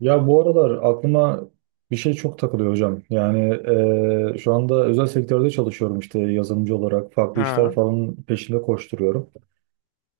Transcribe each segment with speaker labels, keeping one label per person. Speaker 1: Ya bu aralar aklıma bir şey çok takılıyor hocam. Yani şu anda özel sektörde çalışıyorum işte yazılımcı olarak. Farklı işler
Speaker 2: Ha,
Speaker 1: falan peşinde koşturuyorum.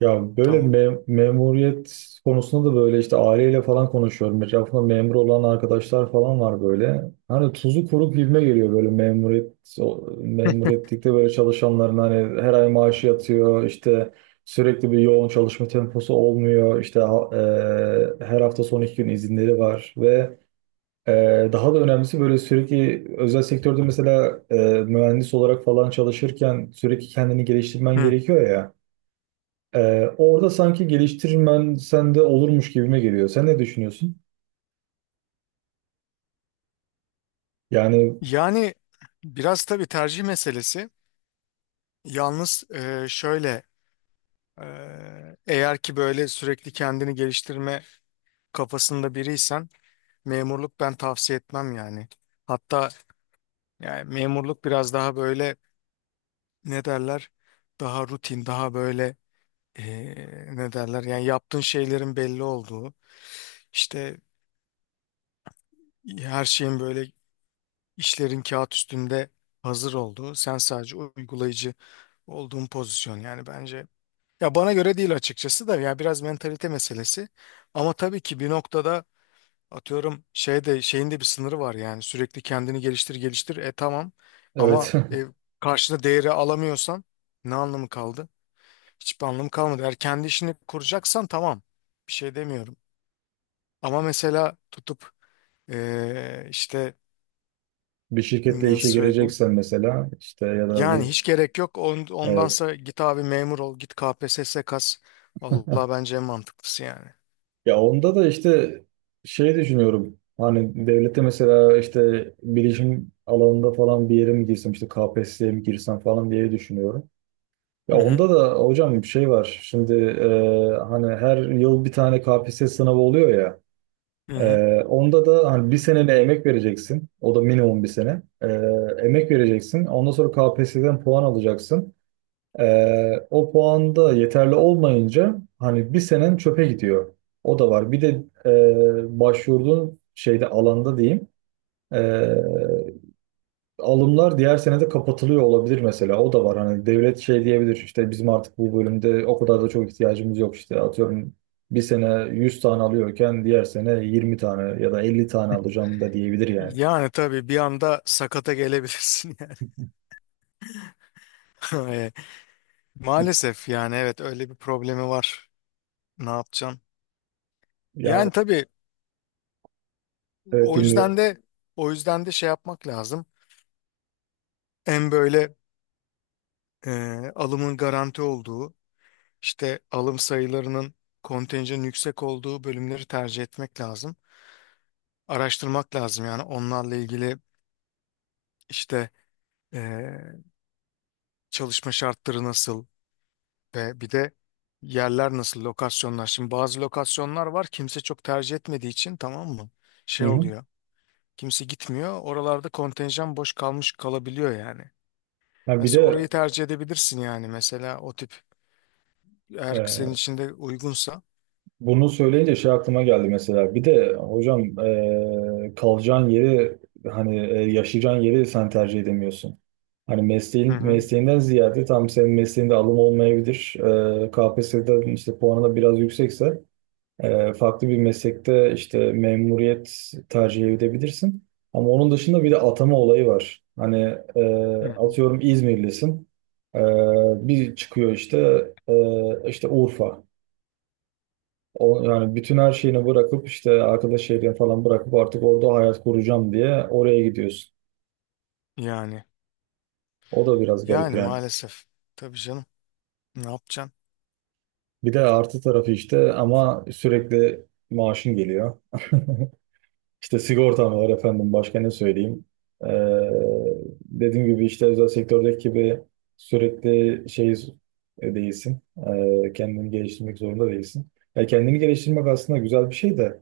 Speaker 1: Ya böyle
Speaker 2: tamam.
Speaker 1: memuriyet konusunda da böyle işte aileyle falan konuşuyorum. Etrafımda memur olan arkadaşlar falan var böyle. Hani tuzu kuru gibime geliyor böyle memuriyet, memuriyetlikte böyle çalışanların hani her ay maaşı yatıyor işte. Sürekli bir yoğun çalışma temposu olmuyor. İşte her hafta son iki gün izinleri var ve daha da önemlisi böyle sürekli özel sektörde mesela mühendis olarak falan çalışırken sürekli kendini geliştirmen
Speaker 2: Hı.
Speaker 1: gerekiyor ya. Orada sanki geliştirmen sende olurmuş gibime geliyor. Sen ne düşünüyorsun? Yani
Speaker 2: Yani biraz tabii tercih meselesi. Yalnız şöyle eğer ki böyle sürekli kendini geliştirme kafasında biriysen memurluk ben tavsiye etmem yani. Hatta yani memurluk biraz daha böyle ne derler, daha rutin, daha böyle e, ne derler, yani yaptığın şeylerin belli olduğu, işte her şeyin böyle, İşlerin kağıt üstünde hazır olduğu, sen sadece uygulayıcı olduğun pozisyon yani bence. Ya bana göre değil açıkçası da, ya biraz mentalite meselesi. Ama tabii ki bir noktada atıyorum şeyde şeyin de bir sınırı var, yani sürekli kendini geliştir geliştir e tamam,
Speaker 1: evet.
Speaker 2: ama karşına değeri alamıyorsan ne anlamı kaldı? Hiçbir anlamı kalmadı. Eğer kendi işini kuracaksan tamam, bir şey demiyorum. Ama mesela tutup işte
Speaker 1: Bir şirketle
Speaker 2: nasıl
Speaker 1: işe
Speaker 2: söyleyeyim?
Speaker 1: gireceksen mesela işte ya da
Speaker 2: Yani
Speaker 1: bir
Speaker 2: hiç gerek yok.
Speaker 1: evet.
Speaker 2: Ondansa git abi memur ol. Git KPSS kas. Vallahi bence en mantıklısı yani.
Speaker 1: Ya onda da işte şey düşünüyorum. Hani devlette mesela işte bilişim alanında falan bir yere mi girsem işte KPSS'ye mi girsem falan diye düşünüyorum. Ya
Speaker 2: Hı hı.
Speaker 1: onda da hocam bir şey var. Şimdi hani her yıl bir tane KPSS sınavı oluyor ya.
Speaker 2: Hı hı.
Speaker 1: Onda da hani bir senene emek vereceksin. O da minimum bir sene. Emek vereceksin. Ondan sonra KPSS'den puan alacaksın. O puan da yeterli olmayınca hani bir senen çöpe gidiyor. O da var. Bir de başvurduğun şeyde, alanda diyeyim. E, Alımlar diğer senede kapatılıyor olabilir mesela. O da var. Hani devlet şey diyebilir, işte bizim artık bu bölümde o kadar da çok ihtiyacımız yok işte. Atıyorum bir sene 100 tane alıyorken diğer sene 20 tane ya da 50 tane alacağım da diyebilir yani.
Speaker 2: Yani tabii bir anda sakata gelebilirsin yani. E, maalesef yani, evet, öyle bir problemi var. Ne yapacaksın?
Speaker 1: Yani
Speaker 2: Yani tabii
Speaker 1: evet,
Speaker 2: o
Speaker 1: dinliyorum.
Speaker 2: yüzden de o yüzden de şey yapmak lazım. En böyle alımın garanti olduğu, işte alım sayılarının, kontenjanın yüksek olduğu bölümleri tercih etmek lazım. Araştırmak lazım yani onlarla ilgili. İşte eee, çalışma şartları nasıl ve bir de yerler nasıl, lokasyonlar. Şimdi bazı lokasyonlar var kimse çok tercih etmediği için, tamam mı?
Speaker 1: Hı
Speaker 2: Şey
Speaker 1: hı.
Speaker 2: oluyor. Kimse gitmiyor. Oralarda kontenjan boş kalmış kalabiliyor yani.
Speaker 1: Ha, bir
Speaker 2: Mesela orayı
Speaker 1: de
Speaker 2: tercih edebilirsin yani, mesela o tip, eğer senin
Speaker 1: e,
Speaker 2: için de uygunsa.
Speaker 1: bunu söyleyince şey aklıma geldi mesela. Bir de hocam kalacağın yeri, hani yaşayacağın yeri sen tercih edemiyorsun. Hani
Speaker 2: Hı
Speaker 1: mesleğin,
Speaker 2: hı.
Speaker 1: mesleğinden ziyade tam senin mesleğinde alım olmayabilir. KPSS'den işte puanı da biraz yüksekse farklı bir meslekte işte memuriyet tercih edebilirsin. Ama onun dışında bir de atama olayı var. Hani e,
Speaker 2: Hı hı.
Speaker 1: atıyorum İzmirlisin. E, Bir çıkıyor işte işte Urfa. O, yani bütün her şeyini bırakıp işte arkadaş, şehrini falan bırakıp artık orada hayat kuracağım diye oraya gidiyorsun.
Speaker 2: Yani
Speaker 1: O da biraz garip
Speaker 2: yani
Speaker 1: yani.
Speaker 2: maalesef. Tabii canım. Ne yapacaksın?
Speaker 1: Bir de artı tarafı işte, ama sürekli maaşın geliyor. İşte sigortan var efendim, başka ne söyleyeyim. Ee, Dediğim gibi işte özel sektördeki gibi sürekli şey değilsin. Kendini geliştirmek zorunda değilsin. Ya kendini geliştirmek aslında güzel bir şey de.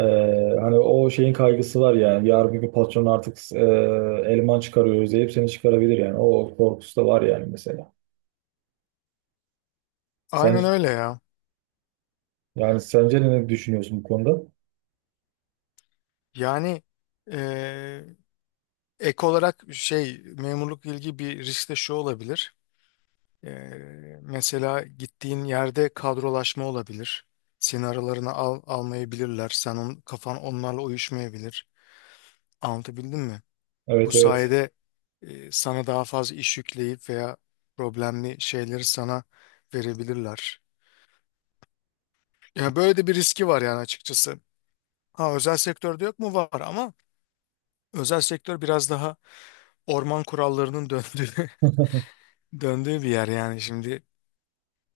Speaker 1: Ee, Hani o şeyin kaygısı var yani. Yarın bir gün patron artık eleman çıkarıyor, özleyip seni çıkarabilir yani. O korkusu da var yani mesela. Sen,
Speaker 2: Aynen öyle ya.
Speaker 1: yani sence ne düşünüyorsun bu konuda?
Speaker 2: Yani eee, ek olarak şey, memurluk ilgi bir risk de şu olabilir. Ee, mesela gittiğin yerde kadrolaşma olabilir. Seni aralarına al, almayabilirler. Sen on, kafan onlarla uyuşmayabilir. Anlatabildim mi? Bu
Speaker 1: Evet, evet.
Speaker 2: sayede sana daha fazla iş yükleyip veya problemli şeyleri sana verebilirler. Yani böyle de bir riski var yani açıkçası. Ha, özel sektörde yok mu? Var ama özel sektör biraz daha orman kurallarının döndüğü bir yer yani şimdi.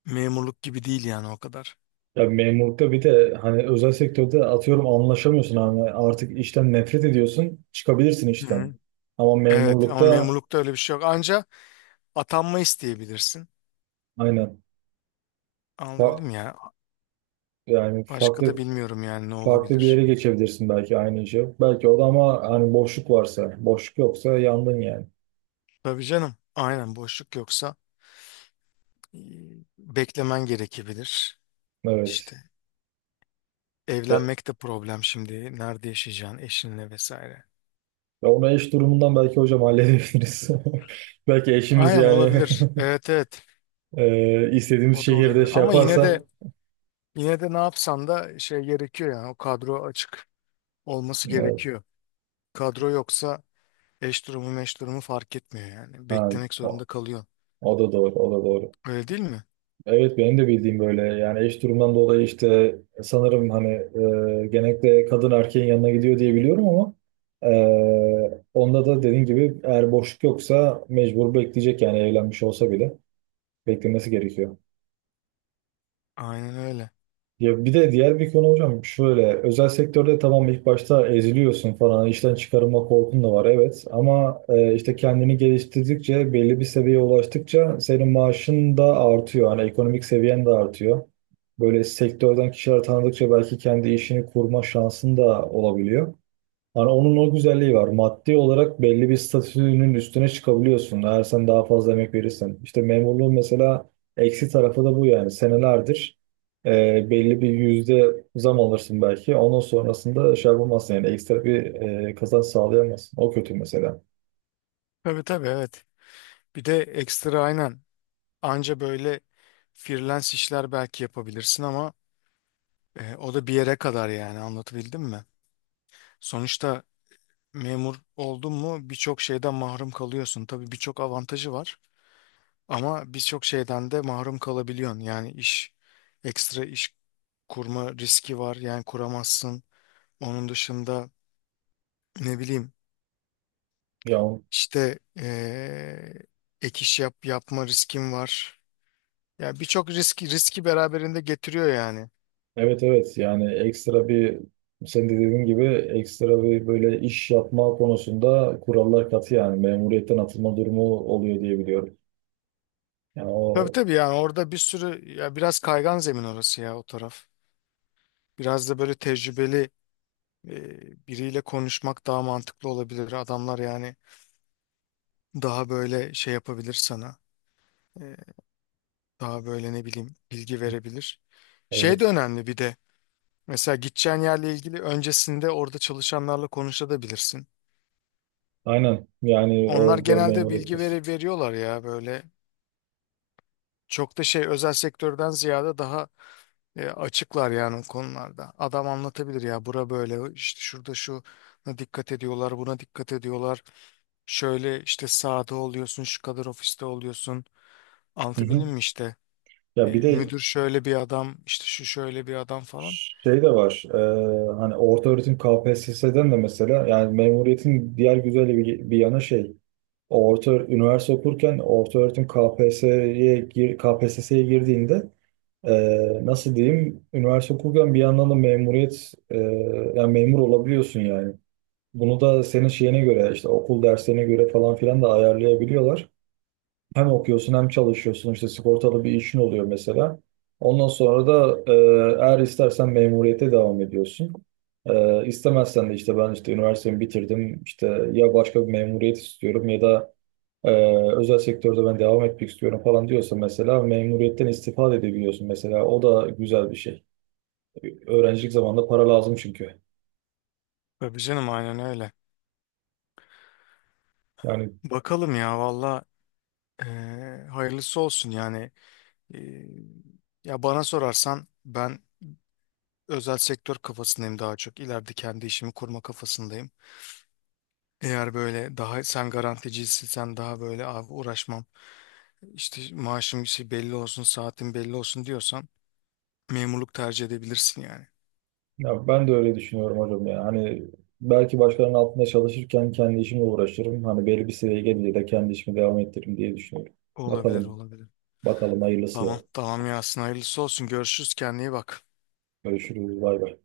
Speaker 2: Memurluk gibi değil yani o kadar.
Speaker 1: Ya memurlukta bir de hani, özel sektörde atıyorum anlaşamıyorsun, hani artık işten nefret ediyorsun çıkabilirsin
Speaker 2: Hı
Speaker 1: işten.
Speaker 2: hı.
Speaker 1: Ama
Speaker 2: Evet, ama
Speaker 1: memurlukta
Speaker 2: memurlukta öyle bir şey yok. Anca atanma isteyebilirsin.
Speaker 1: aynen. Fa-
Speaker 2: Anlatabildim mi ya.
Speaker 1: Yani
Speaker 2: Başka da
Speaker 1: farklı
Speaker 2: bilmiyorum yani ne
Speaker 1: farklı bir yere
Speaker 2: olabilir.
Speaker 1: geçebilirsin belki, aynı işe. Belki o da, ama hani boşluk varsa. Boşluk yoksa yandın yani.
Speaker 2: Tabii canım. Aynen, boşluk yoksa e, beklemen gerekebilir.
Speaker 1: Evet.
Speaker 2: İşte evlenmek de problem şimdi. Nerede yaşayacaksın eşinle vesaire.
Speaker 1: Ya ona eş durumundan belki hocam halledebiliriz. Belki eşimiz
Speaker 2: Aynen,
Speaker 1: yani,
Speaker 2: olabilir. Evet, evet.
Speaker 1: istediğimiz
Speaker 2: O da
Speaker 1: şehirde
Speaker 2: olabilir.
Speaker 1: şey
Speaker 2: Ama
Speaker 1: yaparsa.
Speaker 2: yine de ne yapsan da şey gerekiyor, yani o kadro açık olması
Speaker 1: Evet.
Speaker 2: gerekiyor. Kadro yoksa eş durumu meş durumu fark etmiyor yani.
Speaker 1: Ha,
Speaker 2: Beklemek
Speaker 1: o,
Speaker 2: zorunda kalıyorsun.
Speaker 1: o da doğru, o da doğru.
Speaker 2: Öyle değil mi?
Speaker 1: Evet, benim de bildiğim böyle yani. Eş durumundan dolayı işte sanırım hani genellikle kadın erkeğin yanına gidiyor diye biliyorum, ama onda da dediğin gibi eğer boşluk yoksa mecbur bekleyecek yani. Evlenmiş olsa bile beklemesi gerekiyor.
Speaker 2: Aynen öyle.
Speaker 1: Ya bir de diğer bir konu hocam, şöyle: özel sektörde tamam, ilk başta eziliyorsun falan, işten çıkarılma korkun da var evet, ama işte kendini geliştirdikçe, belli bir seviyeye ulaştıkça senin maaşın da artıyor, hani ekonomik seviyen de artıyor. Böyle sektörden kişiler tanıdıkça belki kendi işini kurma şansın da olabiliyor. Hani onun o güzelliği var. Maddi olarak belli bir statünün üstüne çıkabiliyorsun, eğer sen daha fazla emek verirsen. İşte memurluğun mesela eksi tarafı da bu yani. Senelerdir belli bir yüzde zam alırsın belki. Ondan sonrasında şey yapamazsın yani, ekstra bir kazanç sağlayamazsın. O kötü mesela.
Speaker 2: Tabii tabii, evet. Bir de ekstra aynen. Anca böyle freelance işler belki yapabilirsin ama o da bir yere kadar yani, anlatabildim mi? Sonuçta memur oldun mu birçok şeyden mahrum kalıyorsun. Tabii birçok avantajı var ama birçok şeyden de mahrum kalabiliyorsun. Yani ekstra iş kurma riski var yani, kuramazsın. Onun dışında ne bileyim.
Speaker 1: Ya
Speaker 2: İşte ek iş yap, yapma riskim var. Ya birçok risk, riski beraberinde getiriyor yani.
Speaker 1: evet, evet, yani ekstra bir, sen de dediğin gibi, ekstra bir böyle iş yapma konusunda kurallar katı yani, memuriyetten atılma durumu oluyor diye biliyorum. Yani
Speaker 2: Tabii
Speaker 1: o
Speaker 2: tabii, yani orada bir sürü, ya biraz kaygan zemin orası ya, o taraf. Biraz da böyle tecrübeli eee, biriyle konuşmak daha mantıklı olabilir. Adamlar yani daha böyle şey yapabilir sana. Eee, daha böyle ne bileyim bilgi verebilir. Şey de
Speaker 1: evet,
Speaker 2: önemli bir de. Mesela gideceğin yerle ilgili öncesinde orada çalışanlarla konuşabilirsin.
Speaker 1: aynen. Yani
Speaker 2: Onlar
Speaker 1: orada
Speaker 2: genelde
Speaker 1: memuriyet
Speaker 2: bilgi veriyorlar ya böyle. Çok da şey, özel sektörden ziyade daha açıklar yani o konularda. Adam anlatabilir ya, bura böyle işte, şurada şuna dikkat ediyorlar, buna dikkat ediyorlar. Şöyle işte sahada oluyorsun, şu kadar ofiste oluyorsun.
Speaker 1: hı hı.
Speaker 2: Anlatabildim mi işte?
Speaker 1: Ya bir de
Speaker 2: Müdür şöyle bir adam işte, şu şöyle bir adam falan.
Speaker 1: şey de var, hani orta öğretim KPSS'den de mesela, yani memuriyetin diğer güzel bir, bir yanı şey, orta üniversite okurken, orta öğretim KPSS'ye gir, KPSS'ye girdiğinde nasıl diyeyim? Üniversite okurken bir yandan da memuriyet, yani memur olabiliyorsun yani. Bunu da senin şeyine göre işte okul derslerine göre falan filan da ayarlayabiliyorlar. Hem okuyorsun hem çalışıyorsun, işte sigortalı bir işin oluyor mesela. Ondan sonra da eğer istersen memuriyete devam ediyorsun. İstemezsen de işte ben işte üniversitemi bitirdim, İşte ya başka bir memuriyet istiyorum ya da ee, özel sektörde ben devam etmek istiyorum falan diyorsa mesela, memuriyetten istifade da edebiliyorsun mesela. O da güzel bir şey. Öğrencilik zamanında para lazım çünkü.
Speaker 2: Tabii canım aynen öyle.
Speaker 1: Yani
Speaker 2: Bakalım ya valla, e, hayırlısı olsun yani. E, ya bana sorarsan ben özel sektör kafasındayım daha çok. İleride kendi işimi kurma kafasındayım. Eğer böyle daha sen garanticiysen, sen daha böyle abi uğraşmam, işte maaşım şey belli olsun, saatim belli olsun diyorsan memurluk tercih edebilirsin yani.
Speaker 1: ya, ben de öyle düşünüyorum hocam ya. Hani belki başkalarının altında çalışırken kendi işimle uğraşırım. Hani belli bir seviyeye gelince de kendi işimi devam ettiririm diye düşünüyorum.
Speaker 2: Olabilir,
Speaker 1: Bakalım,
Speaker 2: olabilir.
Speaker 1: bakalım hayırlısı ya.
Speaker 2: Tamam tamam Yasin, hayırlısı olsun, görüşürüz, kendine iyi bak.
Speaker 1: Görüşürüz, bay bay.